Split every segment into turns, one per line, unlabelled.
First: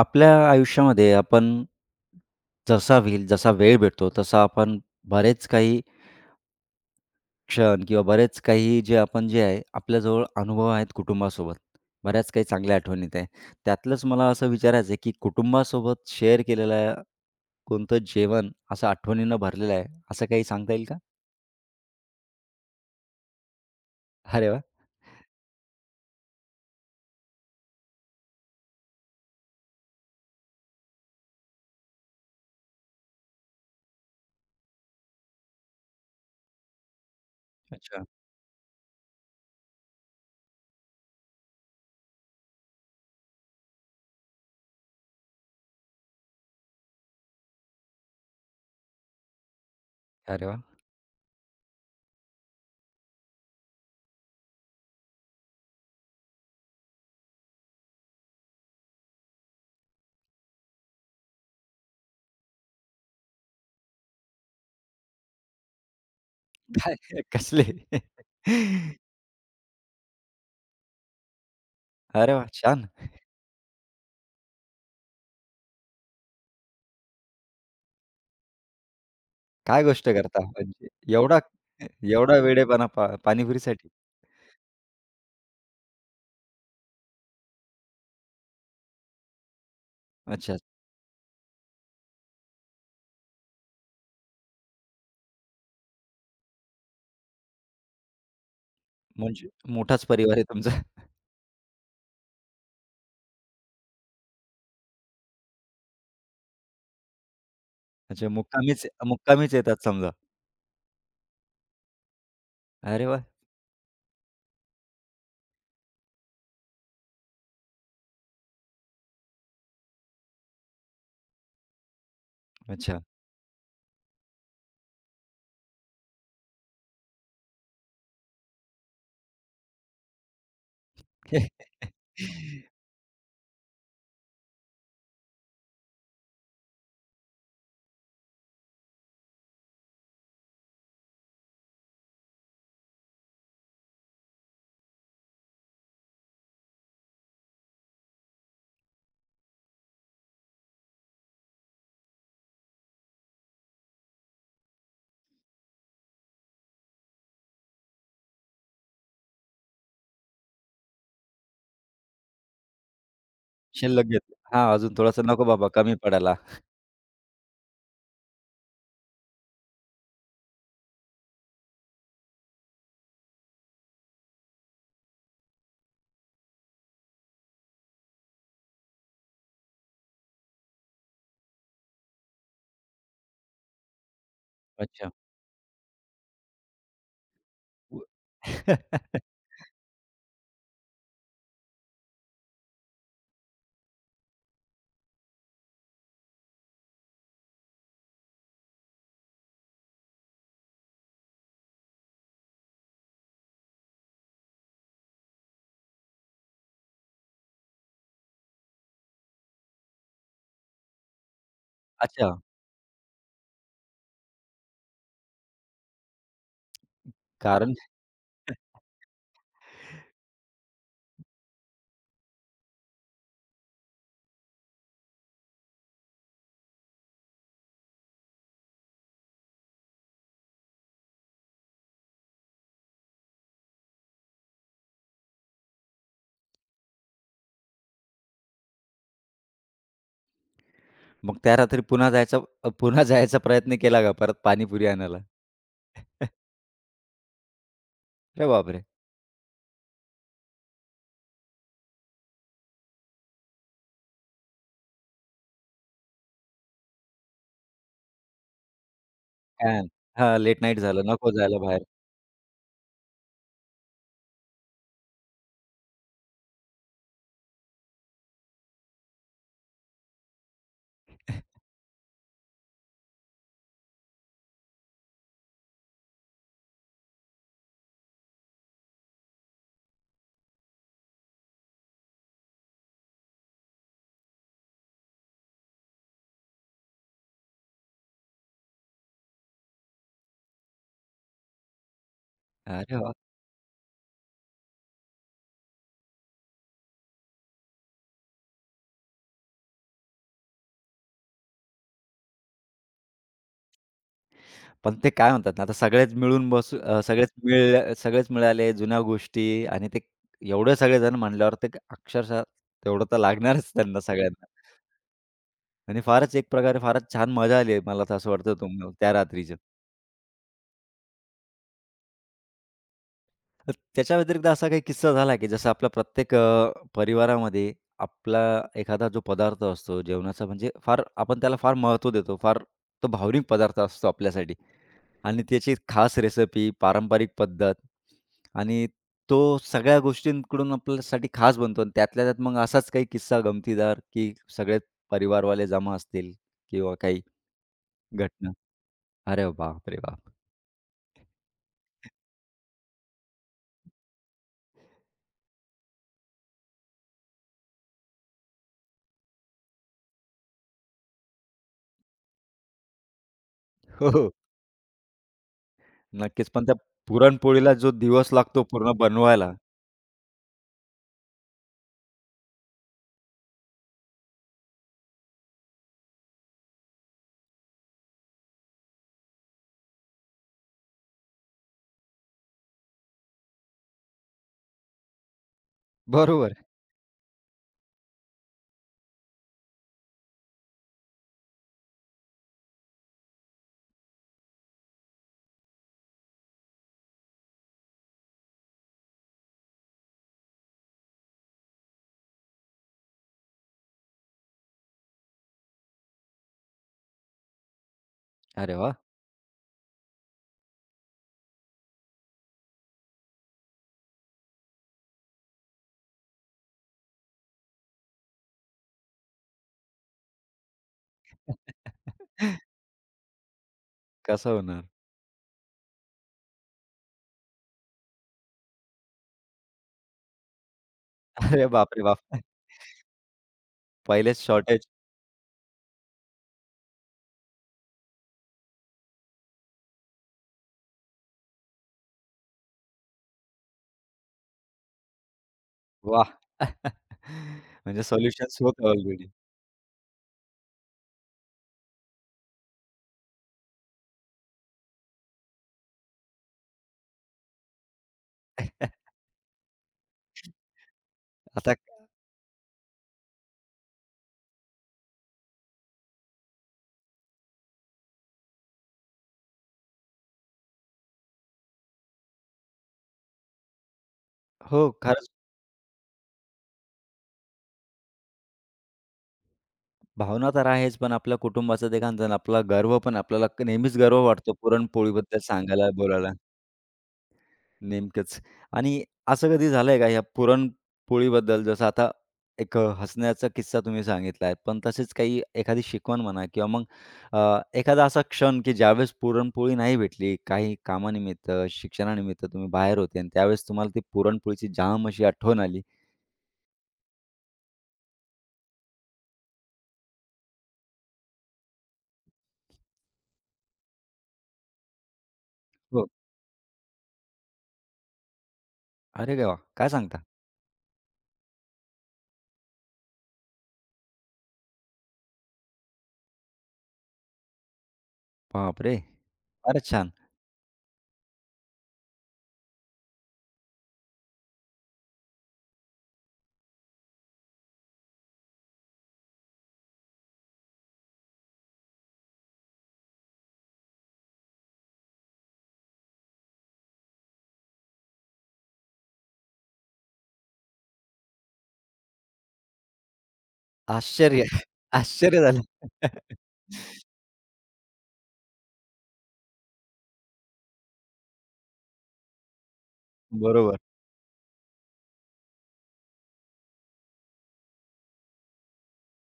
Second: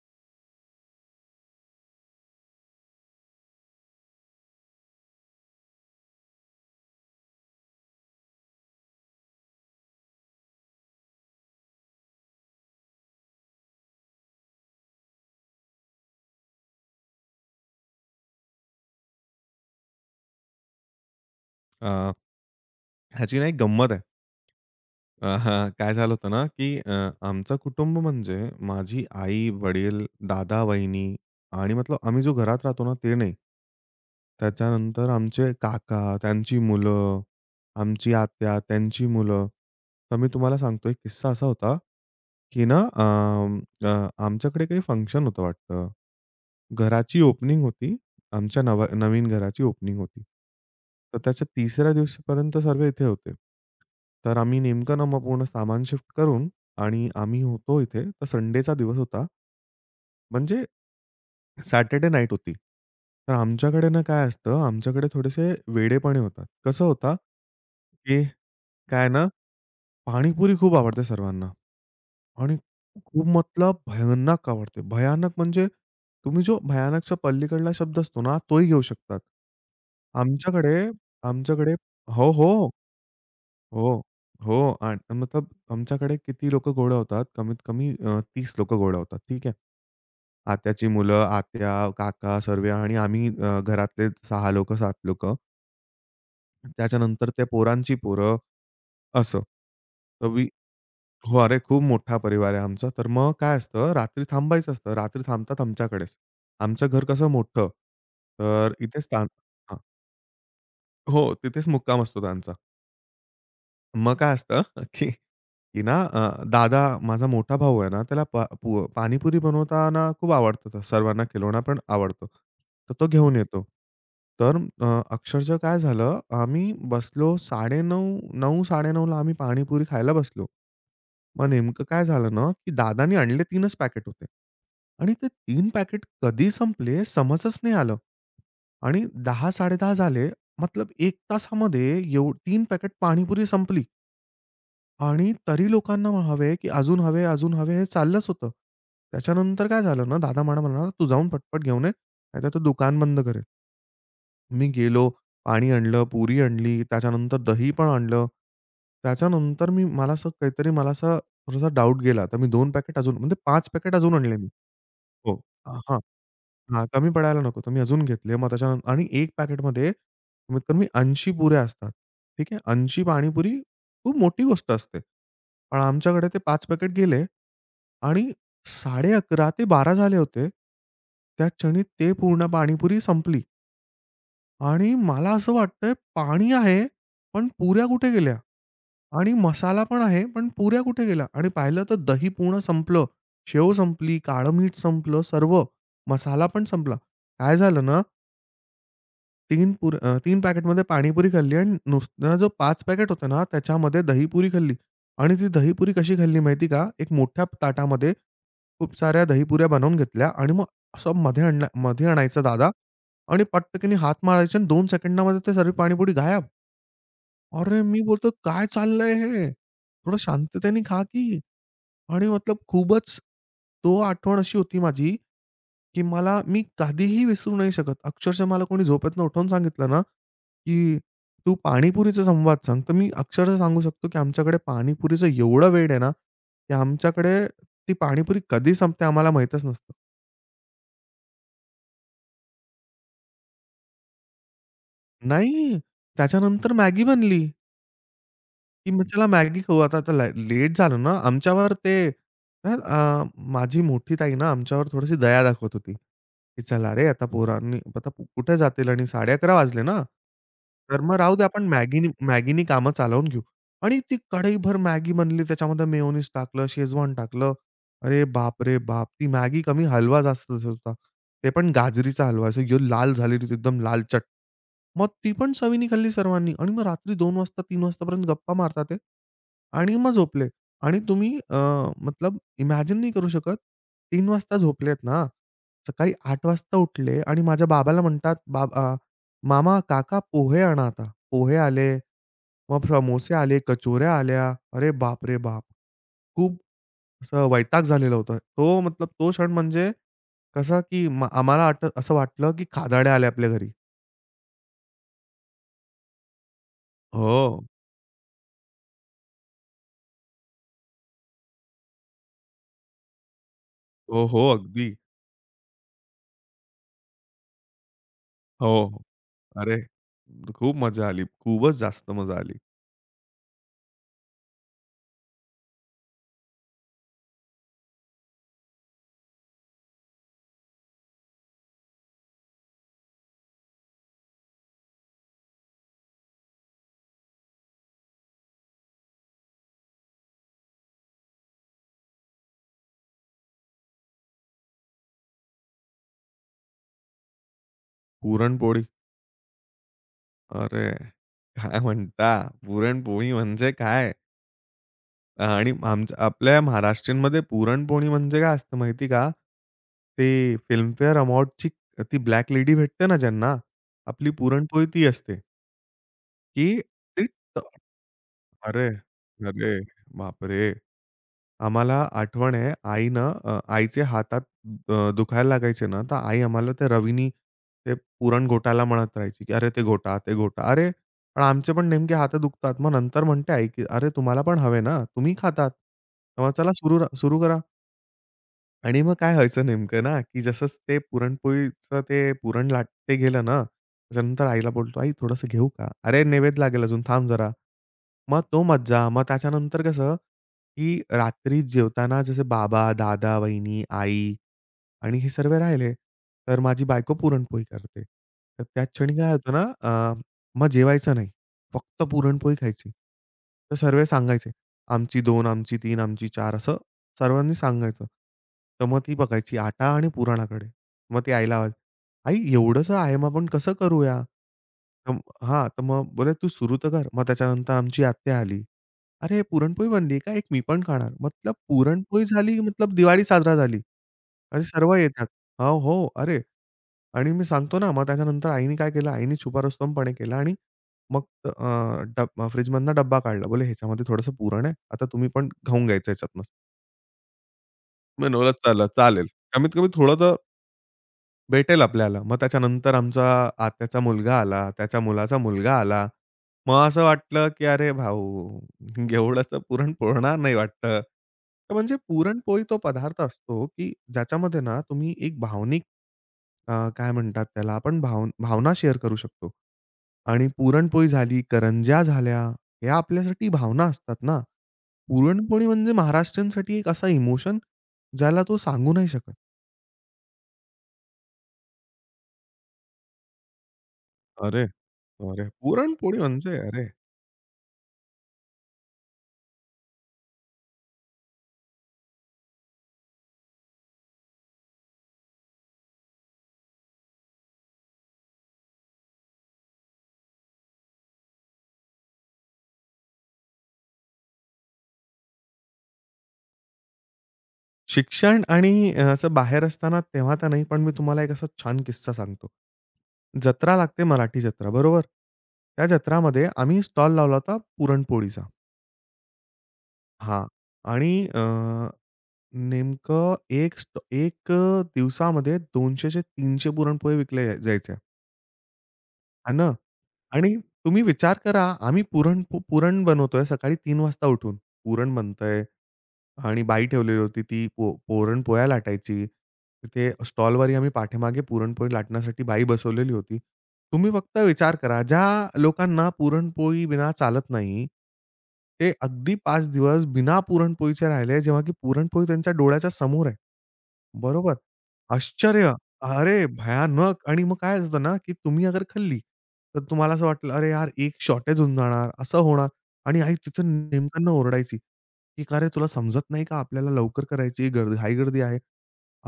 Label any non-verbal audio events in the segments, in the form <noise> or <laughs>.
आपल्या आयुष्यामध्ये आपण जसा होईल, जसा वेळ भेटतो, तसा आपण बरेच काही क्षण किंवा बरेच काही जे आपण जे आहे, आपल्याजवळ अनुभव आहेत कुटुंबासोबत. बऱ्याच काही चांगल्या आठवणी आहेत. त्यातलंच मला असं विचारायचं आहे, की कुटुंबासोबत शेअर केलेलं कोणतं जेवण असं आठवणीनं भरलेलं आहे, असं काही सांगता येईल का?
अ, ह्याची ना एक गंमत आहे.
अरे वाह!
अ, <laughs> हां, काय झालं होतं ना, की आमचं कुटुंब म्हणजे माझी आई, वडील, दादा, वहिनी आणि मतलब आम्ही जो घरात राहतो ना, ते नाही. त्याच्यानंतर आमचे काका, त्यांची मुलं,
अच्छा.
आमची आत्या, त्यांची मुलं. तर मी तुम्हाला सांगतो एक किस्सा असा होता, की आमच्याकडे काही फंक्शन होतं वाटतं. घराची ओपनिंग होती आमच्या नवा नवीन घराची ओपनिंग होती.
अरे वाह!
तर त्याच्या तिसऱ्या दिवशीपर्यंत सर्व इथे होते. तर आम्ही नेमकं ना मग पूर्ण सामान शिफ्ट करून आणि आम्ही होतो इथे. तर संडेचा दिवस होता. म्हणजे सॅटर्डे नाईट होती. तर आमच्याकडे ना काय असतं, आमच्याकडे थोडेसे वेडेपणे होतात. कसं होता,
काय कसले?
की काय ना, पाणीपुरी खूप आवडते सर्वांना.
अरे वाह!
आणि
छान.
खूप मतलब भयानक आवडते. भयानक म्हणजे तुम्ही जो भयानकच्या पलीकडला शब्द असतो ना, तोही घेऊ शकतात.
काय गोष्ट करता
आमच्याकडे
म्हणजे एवढा
आमच्याकडे हो,
एवढा
हो.
वेडेपणा पाणीपुरीसाठी?
हो, हो. आणि मतलब आमच्याकडे किती लोकं गोळा होतात? कमीत कमी 30 लोकं गोळा होतात. ठीक आहे.
अच्छा.
आत्याची मुलं, आत्या, काका सर्वे आणि आम्ही घरातले 6 लोकं, 7 लोकं. त्याच्यानंतर त्या पोरांची पोरं असं.
म्हणजे मोठाच
तर
परिवार आहे
वी
तुमचा.
हो, अरे, खूप मोठा परिवार आहे आमचा. तर मग काय असतं, रात्री थांबायचं असतं. रात्री थांबतात आमच्याकडेच. आमचं घर कसं मोठं,
अच्छा
तर
मुक्कामीच
इथेच थांब
मुक्कामीच
हां.
येतात समजा.
हो, तिथेच मुक्काम असतो त्यांचा.
अरे वाह!
मग काय असतं, <laughs> की की ना अ, दादा माझा मोठा भाऊ आहे ना, त्याला पा पु पाणीपुरी बनवताना खूप आवडतं. सर्वांना खिलवणं पण आवडतो. तर
अच्छा.
तो घेऊन येतो. तर अ, अक्षरशः काय झालं, आम्ही बसलो 9:30 9:00-9:30 आम्ही पाणीपुरी खायला बसलो. मग नेमकं
<laughs>
काय झालं ना, की दादानी आणले 3च पॅकेट होते. आणि ते 3 पॅकेट कधी संपले समजच नाही आलं. आणि 10:00-10:30 झाले. मतलब 1 तासामध्ये 3 पॅकेट पाणीपुरी संपली. आणि तरी लोकांना मग हवे, की अजून हवे, अजून हवे हे चाललंच होतं. त्याच्यानंतर काय झालं ना, दादा मला म्हणाला, "तू जाऊन पटपट घेऊन ये, नाहीतर तो दुकान बंद करेल." मी गेलो, पाणी आणलं, पुरी आणली, त्याच्यानंतर दही पण आणलं. त्याच्यानंतर मी मला असं काहीतरी मला असा थोडासा डाउट गेला. तर मी 2 पॅकेट अजून म्हणजे 5 पॅकेट
शिल्लक
अजून
घेतलं.
आणले मी.
हां, अजून थोडासा
हो.
नको बाबा कमी
हां.
पडायला.
हां, कमी पडायला नको. तर मी अजून घेतले. मग त्याच्यानंतर आणि 1 पॅकेटमध्ये कमीत कमी 80 पुऱ्या असतात. ठीक आहे. 80 पाणीपुरी खूप मोठी गोष्ट असते. पण आमच्याकडे ते पाच पॅकेट गेले आणि 11:30 ते बारा झाले होते. त्या क्षणी ते पूर्ण पाणीपुरी संपली. आणि
अच्छा.
मला असं वाटतंय पाणी आहे, पण पुऱ्या
व
कुठे गेल्या?
<laughs>
आणि मसाला पण आहे, पण पुऱ्या कुठे गेल्या? आणि पाहिलं तर दही पूर्ण संपलं, शेव संपली, काळं मीठ संपलं सर्व. मसाला पण संपला. काय झालं ना, 3 पॅकेटमध्ये पाणीपुरी खाल्ली आणि नुसता जो 5 पॅकेट होता ना, त्याच्यामध्ये दहीपुरी खाल्ली आणि ती दहीपुरी कशी खाल्ली माहिती का? एक मोठ्या ताटामध्ये खूप साऱ्या दहीपुऱ्या बनवून घेतल्या आणि मग असं मध्ये आणला मध्ये
अच्छा.
आणायचा दादा आणि पटकन हात मारायचे आणि 2 सेकंदामध्ये ते सर्व पाणीपुरी गायब.
कारण
अरे, मी बोलतो, "काय चाललंय हे? थोडं शांततेने खा की." आणि मतलब खूपच तो आठवण अशी होती माझी की मी कधीही विसरू नाही शकत. अक्षरशः मला कोणी झोपेतनं उठवून सांगितलं ना, की "तू पाणीपुरीचा संवाद सांग." तर मी अक्षरशः सांगू शकतो, की आमच्याकडे पाणीपुरीचं एवढं वेड आहे ना, की आमच्याकडे ती पाणीपुरी कधी संपते आम्हाला माहीतच नसतं.
मग त्या रात्री पुन्हा जायचा पुन्हा जायचा प्रयत्न केला का परत पाणीपुरी आणायला?
नाही,
<laughs>
त्याच्यानंतर मॅगी बनली.
अरे बापरे!
की मग चला मॅगी खाऊ आता. आता लेट झालं ना, आमच्यावर ते अ, अ, माझी मोठी ताई ना आमच्यावर थोडीशी दया दाखवत होती, की चला रे आता पोरांनी आता कुठे जातील आणि 11:30
काय
वाजले ना.
हां, लेट नाईट
तर
झालं.
मग
नको
राहू दे
जायला
आपण
बाहेर.
मॅगीनी मॅगीनी कामं चालवून घेऊ. आणि ती कढईभर मॅगी बनली त्याच्यामध्ये मेयोनीज टाकलं, शेजवान टाकलं. अरे बाप रे बाप! ती मॅगी कमी हलवा जास्त होता. ते पण गाजरीचा हलवा असं लाल झालेली होती एकदम लालचट. मग ती पण चवीने खाल्ली सर्वांनी आणि मग रात्री 2 वाजता 3 वाजतापर्यंत गप्पा मारतात ते आणि मग झोपले. आणि मतलब इमॅजिन नाही करू शकत 3 वाजता झोपलेत ना, सकाळी 8 वाजता उठले आणि माझ्या बाबाला म्हणतात, " मामा, काका पोहे आणा आता." पोहे आले, मग
अरे वाह!
समोसे आले, कचोऱ्या आल्या. अरे बाप रे बाप! खूप असं वैताग झालेला होता. तो मतलब तो क्षण म्हणजे कसा की आम्हाला असं वाटलं की खादाड्या आल्या आपल्या घरी.
पण ते काय म्हणतात ना, आता सगळेच मिळून बसू
हो.
सगळेच मिळाले, जुन्या गोष्टी आणि ते एवढे सगळेजण म्हणल्यावर ते अक्षरशः तेवढं तर लागणारच त्यांना
हो,
सगळ्यांना
हो. अगदी.
आणि फारच एक प्रकारे फारच छान मजा आली मला तर असं वाटतं
हो,
तुम्हाला
हो.
त्या रात्रीचं.
अरे, खूप मजा आली. खूपच जास्त मजा आली.
तर त्याच्या व्यतिरिक्त असा काही किस्सा झाला की जसं आपला प्रत्येक परिवारामध्ये आपला एखादा जो पदार्थ असतो जेवणाचा म्हणजे फार आपण त्याला फार महत्त्व देतो. फार तो भावनिक पदार्थ असतो आपल्यासाठी. आणि त्याची खास रेसिपी, पारंपरिक पद्धत आणि तो सगळ्या गोष्टींकडून आपल्यासाठी खास बनतो आणि त्यातल्या त्यात मग असाच काही किस्सा गमतीदार, की सगळे परिवारवाले जमा असतील किंवा काही घटना.
पुरणपोळी,
अरे बापरे बाप!
अरे, काय म्हणता? पुरणपोळी म्हणजे काय? आणि आमच्या आपल्या महाराष्ट्रीयनमध्ये पुरणपोळी म्हणजे काय असतं माहिती का? ते फिल्मफेअर अवॉर्डची ती ब्लॅक लेडी भेटते ना ज्यांना,
हो, हो.
आपली पुरणपोळी ती असते.
नक्कीच. पण
की
त्या
ती
पुरणपोळीला
ट-
जो दिवस लागतो
अरे,
पूर्ण बनवायला.
अरे, बापरे! आम्हाला आठवण आहे आईचे हातात दुखायला लागायचे ना, तर आई आम्हाला ते रवीनी ते पुरण घोटायला म्हणत राहायची, की "अरे ते घोटा, ते घोटा." अरे, पण आमचे पण नेमके हात दुखतात. मग नंतर म्हणते आई, की "अरे तुम्हाला पण हवे ना, तुम्ही खातात." तेव्हा
बरोबर.
"चला सुरू सुरू करा." आणि मग काय व्हायचं नेमकं ना, की जसंच ते पुरणपोळीचं ते पुरण लाटते गेलं ना, त्याच्यानंतर आईला बोलतो, "आई थोडंसं घेऊ का?" "अरे नैवेद्य लागेल अजून, थांब जरा." मग तो मज्जा. मग त्याच्यानंतर कसं, की रात्री जेवताना जसे बाबा, दादा, वहिनी, आई आणि हे सर्व राहिले, तर माझी बायको पुरणपोळी करते. तर
अरे
त्या
वाह!
क्षणी काय होतं ना, अ, मग जेवायचं नाही, फक्त पुरणपोळी खायची. तर सर्व सांगायचे, "आमची 2, आमची 3, आमची 4" असं सर्वांनी सांगायचं. तर मग ती बघायची आटा आणि पुराणाकडे. मग ती आईला आवाज, "आई
<laughs>
एवढंसं आहे, मग आपण कसं करूया?"
कसं होणार?
तर हां, तर मग बोले, "तू सुरू तर कर." मग त्याच्यानंतर आमची आत्या आली. "अरे पुरणपोळी बनली का? एक मी पण खाणार." मतलब
अरे बापरे
पुरणपोळी
बाप!
झाली मतलब दिवाळी साजरा झाली.
पहिलेच
असे
शॉर्टेज.
सर्व येतात. हो, हो. अरे आणि मी सांगतो ना, मग त्याच्यानंतर आईने काय केलं, आईने छुपा रुस्तमपणे केला आणि मग फ्रिजमधनं डब्बा काढला. बोले, "ह्याच्यामध्ये थोडंसं पुरण आहे. आता तुम्ही पण खाऊन घ्यायचं
वाह!
ह्याच्यातनं."
<laughs> म्हणजे सोल्युशन्स
मनवलं चला
होतं
चालेल.
ऑलरेडी.
कमीत कमी थोडं तर भेटेल आपल्याला. मग त्याच्यानंतर आमचा आत्याचा मुलगा आला, त्याच्या मुलाचा मुलगा आला. मग असं वाटलं, की "अरे भाऊ,
<laughs>
एवढंसं पुरण पुरणार नाही वाटतं."
आता
तर म्हणजे पुरणपोळी तो पदार्थ असतो, की ज्याच्यामध्ये ना तुम्ही एक भावनिक काय म्हणतात त्याला आपण भावना शेअर करू शकतो. आणि पुरणपोळी झाली, करंज्या झाल्या, या आपल्यासाठी भावना असतात ना.
हो, खरंच
पुरणपोळी म्हणजे महाराष्ट्रीयांसाठी एक असा इमोशन, ज्याला तो सांगू नाही शकत.
भावना तर आहेच, पण आपल्या कुटुंबाचं ते काय म्हणतात ना, आपला गर्व पण आपल्याला क- नेहमीच गर्व वाटतो
अरे!
पुरणपोळीबद्दल
अरे!
सांगायला,
पुरणपोळी
बोलायला.
म्हणजे अरे!
नेमकंच. आणि असं कधी झालंय का, ह्या पुरणपोळीबद्दल जसं आता एक हसण्याचा किस्सा तुम्ही सांगितला आहे, पण तसेच काही एखादी शिकवण म्हणा किंवा मग अ, एखादा असा क्षण, की ज्यावेळेस पुरणपोळी नाही भेटली, काही कामानिमित्त, शिक्षणानिमित्त तुम्ही बाहेर होते आणि त्यावेळेस तुम्हाला ती पुरणपोळीची जाम अशी आठवण आली?
शिक्षण आणि असं बाहेर असताना तेव्हा तर नाही, पण मी तुम्हाला एक असा छान किस्सा सांगतो. जत्रा लागते मराठी जत्रा, बरोबर? त्या
हो.
जत्रामध्ये आम्ही स्टॉल लावला होता पुरणपोळीचा.
अरे वाह! काय सांगता?
हां. आणि नेमकं एक दिवसामध्ये 200 ते 300 पुरणपोळी विकल्या जायच्या.
बापरे!
हां ना?
फारच छान.
आणि तुम्ही विचार करा, आम्ही पुरण बनवतोय सकाळी 3 वाजता उठून. पुरण बनतंय. आणि बाई ठेवलेली होती. ती पुरणपोळ्या लाटायची. तिथे स्टॉलवरही आम्ही पाठीमागे पुरणपोळी लाटण्यासाठी बाई बसवलेली होती. तुम्ही फक्त विचार करा, ज्या लोकांना पुरणपोळी बिना चालत नाही, ते अगदी 5 दिवस बिना पुरणपोळीचे राहिले, जेव्हा की पुरणपोळी त्यांच्या डोळ्याच्या समोर आहे.
आश्चर्य.
बरोबर.
आश्चर्य झालं.
आश्चर्य!
<laughs>
अरे भयानक! आणि मग काय असतं ना, की तुम्ही अगर खाल्ली, तर तुम्हाला असं वाटलं, "अरे यार, एक शॉर्टेज होऊन जाणार, असं होणार." आणि आई तिथं
बरोबर.
नेमक्यानं ओरडायची, की "का रे, तुला समजत नाही का आपल्याला लवकर करायची गर्दी घाई-गर्दी आहे."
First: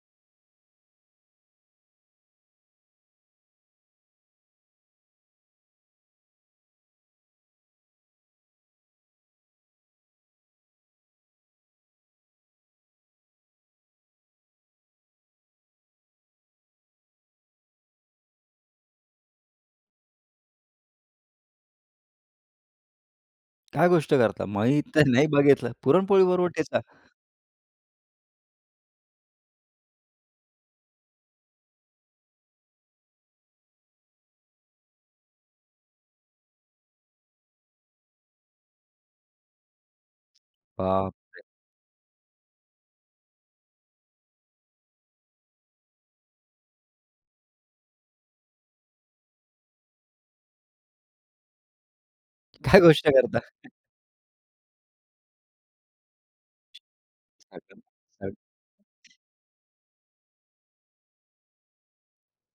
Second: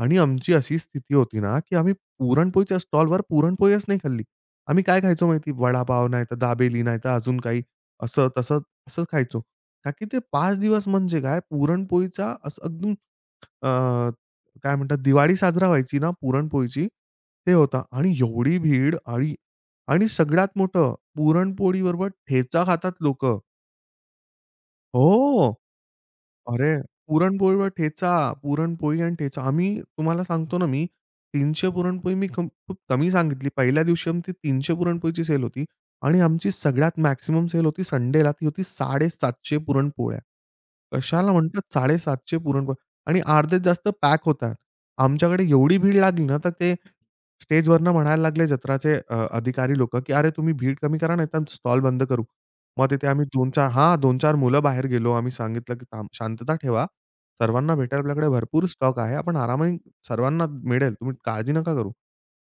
आणि आमची अशी स्थिती होती ना, की आम्ही पुरणपोळीच्या स्टॉलवर पुरणपोळीच नाही खाल्ली. आम्ही काय खायचो माहिती? वडापाव, नाहीतर दाबेली, नाहीतर अजून काही असं तसं असं खायचो. का की ते 5 दिवस म्हणजे काय पुरणपोळीचा असं एकदम अ काय म्हणतात, दिवाळी साजरा व्हायची ना पुरणपोळीची, ते होता आणि एवढी भीड आणि आणि सगळ्यात मोठं पुरणपोळीबरोबर ठेचा खातात लोक
काय गोष्ट करता? मी तर <laughs> नाही
हो.
बघितलं. पुरणपोळी बरोबर
अरे,
ठेचा.
पुरणपोळीवर ठेचा, पुरणपोळी आणि ठेचा. आम्ही तुम्हाला सांगतो ना मी, 300 पुरणपोळी मी खूप कमी सांगितली. पहिल्या दिवशी आमची 300 पुरणपोळीची सेल होती आणि आमची सगळ्यात मॅक्सिमम सेल होती संडेला. ती होती 750 पुरणपोळ्या.
बाप!
कशाला म्हणतात 750 पुरणपोळ्या आणि अर्ध्यात जास्त पॅक होतात. आमच्याकडे एवढी भीड लागली ना, तर ते स्टेजवरनं म्हणायला लागले जत्राचे अधिकारी लोकं, की "अरे, तुम्ही भीड कमी करा, नाहीतर स्टॉल बंद करू."
काय
मग
गोष्ट
तिथे आम्ही
करता?
दोन-चार मुलं बाहेर गेलो. आम्ही सांगितलं, की थांब शांतता ठेवा. सर्वांना
साखर-
भेटेल आपल्याकडे
साखर.
भरपूर स्टॉक आहे. आपण आरामाने सर्वांना मिळेल. तुम्ही काळजी नका करू.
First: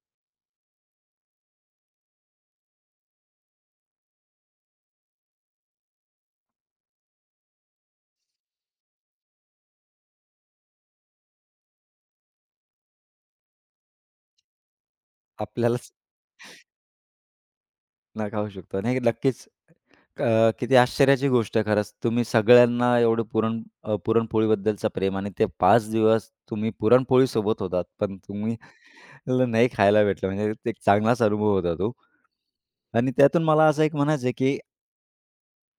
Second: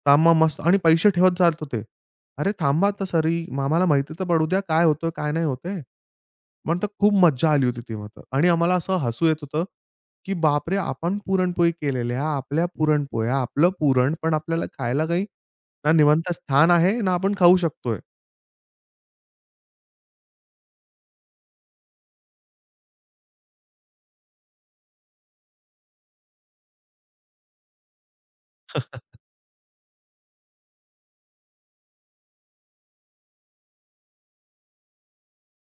थांब मग मस्त आणि पैसे ठेवत जात होते. "अरे थांबा आता सरी, मग आम्हाला माहिती तर पडू द्या काय होतं, काय नाही होत आहे." म्हणतात खूप मज्जा आली होती ती मात्र आणि आम्हाला असं हसू येत होतं, की बापरे! आपण पुरणपोळी केलेल्या, आपल्या पुरणपोळ्या, आपलं पुरण, पण आपल्याला खायला काही
आपल्यालाच
ना निवांत स्थान आहे, ना आपण खाऊ शकतोय.
न खाऊ शकतो. नाही नक्कीच. किती आश्चर्याची गोष्ट आहे खरंच. तुम्ही सगळ्यांना एवढं पुरण पुरणपोळीबद्दलचं प्रेम आणि ते 5 दिवस तुम्ही पुरणपोळीसोबत होतात. पण तुम्ही मला नाही खायला भेटलं म्हणजे ते एक चांगलाच अनुभव होता तो. आणि त्यातून मला असं एक म्हणायचं आहे, की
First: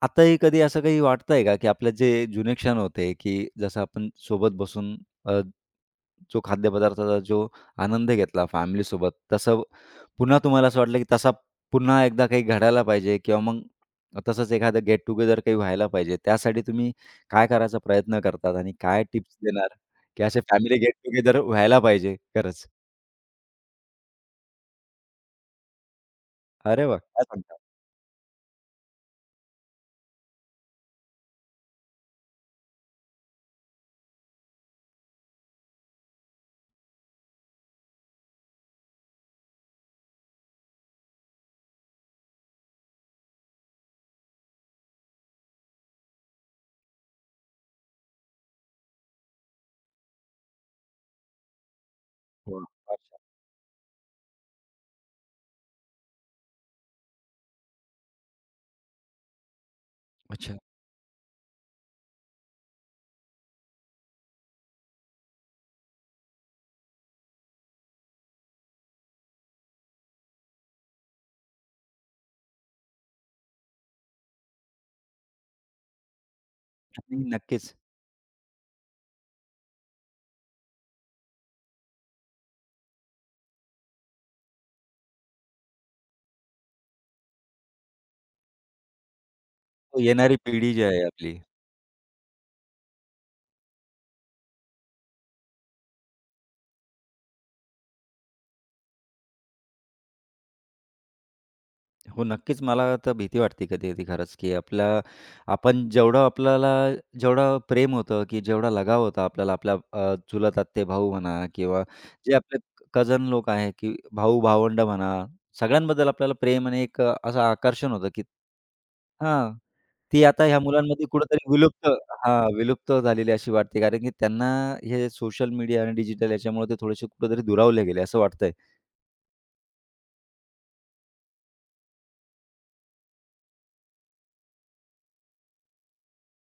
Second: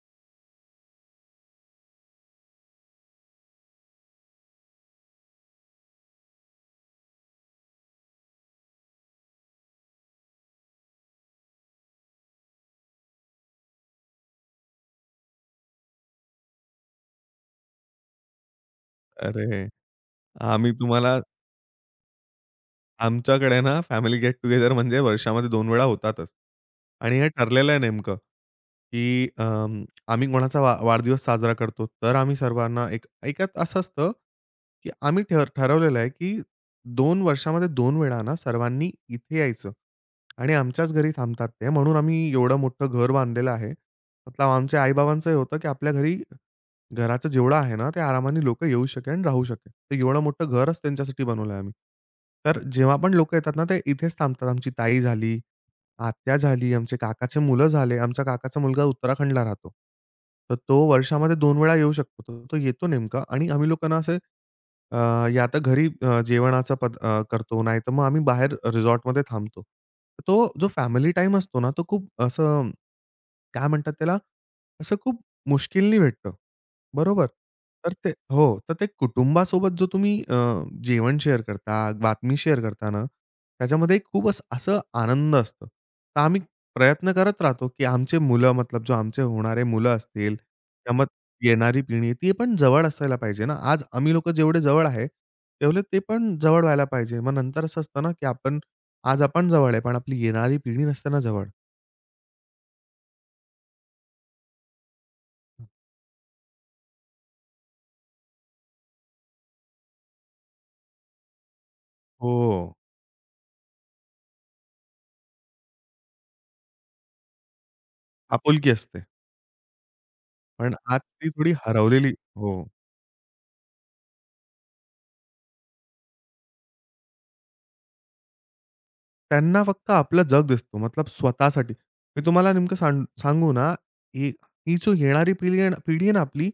आताही कधी असं काही वाटतंय का, की आपले जे जुने क्षण होते, की जसं आपण सोबत बसून अ, जो खाद्यपदार्थाचा जो आनंद घेतला फॅमिलीसोबत, तसं पुन्हा तुम्हाला असं वाटलं, की तसा पुन्हा एकदा काही घडायला पाहिजे किंवा मग तसंच एखादं गेट टुगेदर काही व्हायला पाहिजे. त्यासाठी तुम्ही काय करायचा प्रयत्न करतात आणि काय टिप्स
अरे!
देणार, की असे
आम्ही
फॅमिली गेट
तुम्हाला
टुगेदर व्हायला पाहिजे खरंच?
आमच्याकडे ना फॅमिली गेट टुगेदर म्हणजे वर्षामध्ये 2 वेळा होतातच.
अरे वाह!
आणि
काय
हे
म्हणता?
ठरलेलं आहे नेमकं, की अं, आम्ही कोणाचा वाढदिवस साजरा करतो, तर आम्ही सर्वांना एक ऐकत असं असतं, की आम्ही ठरवलेलं आहे, की दोन वर्षामध्ये 2 वेळा ना सर्वांनी इथे यायचं आणि आमच्याच घरी थांबतात ते. म्हणून आम्ही एवढं मोठं घर बांधलेलं आहे. मतलब आमच्या आई-बाबांचंही होतं, की आपल्या घरी घराचं जेवढं आहे ना, ते आरामाने लोकं येऊ शकेल आणि राहू शकेल. तर एवढं मोठं घरच त्यांच्यासाठी बनवलं आहे आम्ही. तर
हो.
जेव्हा पण लोकं येतात ना, ते इथेच थांबतात. आमची ताई झाली, आत्या झाली, आमचे काकाचे मुलं झाले. आमचा काकाचा मुलगा उत्तराखंडला राहतो. तर
अच्छा.
तो वर्षामध्ये 2 वेळा येऊ शकतो. तर तो येतो नेमका आणि आम्ही लोकांना असे या तर घरी जेवणाचा करतो, नाहीतर मग आम्ही बाहेर रिसॉर्टमध्ये थांबतो. तर तो जो फॅमिली टाइम असतो ना, तो खूप असं काय म्हणतात त्याला? असं खूप मुश्किलनी भेटतं.
आणि
बरोबर.
नक्कीच
तर ते हो. तर ते कुटुंबासोबत जो तुम्ही जेवण शेअर करता, बातमी शेअर करता ना, त्याच्यामध्ये एक खूप असं असं आनंद असतो. तर आम्ही प्रयत्न करत राहतो, की आमचे मुलं मतलब जो आमचे होणारे मुलं
येणारी
असतील,
पिढी जी आहे
किंवा
आपली,
येणारी पिढी ती पण जवळ असायला पाहिजे ना. आज आम्ही लोकं जेवढे जवळ आहे, तेवढे ते पण जवळ व्हायला पाहिजे. मग नंतर असं असतं ना, की आज आपण जवळ आहे, पण आपली येणारी पिढी नसते ना जवळ.
हो, नक्कीच. मला तर भीती वाटते कधी-कधी खरंच, की आपल्या आपण जेवढं आपल्याला जेवढं प्रेम होतं, की जेवढा लगाव होता आपल्याला आपल्या चुलत आत्ते-भाऊ म्हणा किंवा जे
हो.
आपले कझन लोक आहे, की भाऊ-भावंड म्हणा, सगळ्यांबद्दल आपल्याला प्रेम आणि एक असं आकर्षण होतं, की
आपुलकी असते.
हां, ती आता ह्या
पण आज
मुलांमध्ये
ती
कुठेतरी
थोडी
विलुप्त
हरवलेली
हां,
हो.
विलुप्त झालेली अशी वाटते. कारण की त्यांना हे सोशल मीडिया आणि डिजिटल याच्यामुळे ते थोडेसे कुठेतरी दुरावले गेले असं वाटतंय.
त्यांना फक्त आपलं जग दिसतो मतलब स्वतःसाठी. मी तुम्हाला नेमकं सांगू ना, ही ही जो येणारी पिढी आहे ना आपली,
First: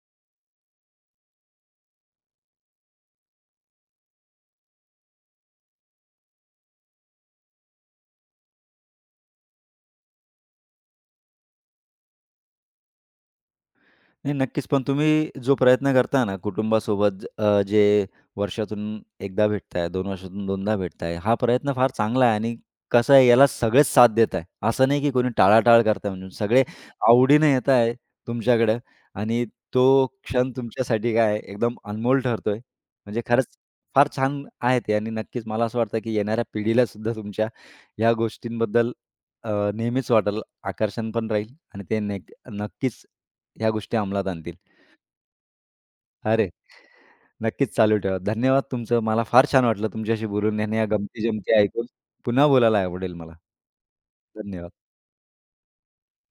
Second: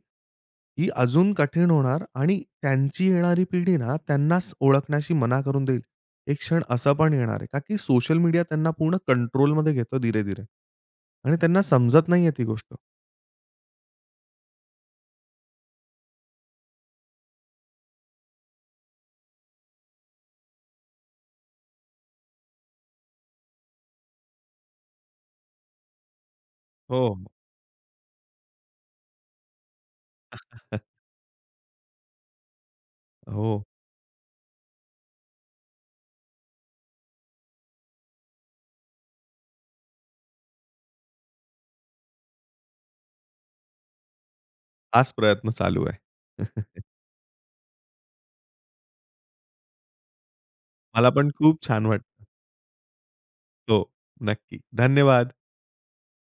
ही अजून कठीण होणार आणि त्यांची येणारी पिढी ना त्यांनाच ओळखण्याशी मना करून देईल. एक क्षण असं पण येणार आहे, का की सोशल मीडिया त्यांना पूर्ण कंट्रोलमध्ये घेतो धीरे-धीरे आणि त्यांना समजत नाहीये ती गोष्ट.
नाही, नक्कीच. पण तुम्ही जो प्रयत्न करता ना कुटुंबासोबत जे वर्षातून 1 दा भेटताय, 2 वर्षातून 2 दा भेटताय, हा प्रयत्न फार चांगला आहे आणि कसं आहे याला सगळेच साथ देत आहे. असं नाही की कोणी टाळाटाळ करताय म्हणून. सगळे
हो,
आवडीने येत आहे तुमच्याकडं आणि तो क्षण
<laughs> हो.
तुमच्यासाठी काय एकदम अनमोल ठरतोय. म्हणजे खरंच
हो,
फार छान आहे ते आणि नक्कीच मला असं वाटतं की येणाऱ्या पिढीला सुद्धा तुमच्या ह्या गोष्टींबद्दल नेहमीच वाटेल, आकर्षण पण राहील आणि ते नक्कीच ह्या गोष्टी अंमलात आणतील.
हाच प्रयत्न चालू आहे.
अरे,
<laughs>
नक्कीच चालू ठेवा. धन्यवाद तुमचं. मला फार छान वाटलं तुमच्याशी बोलून आणि या
मला पण
गमती-जमती
खूप छान
ऐकून.
वाटलं.
पुन्हा बोलायला आवडेल मला.
हो, नक्की.
धन्यवाद.
धन्यवाद.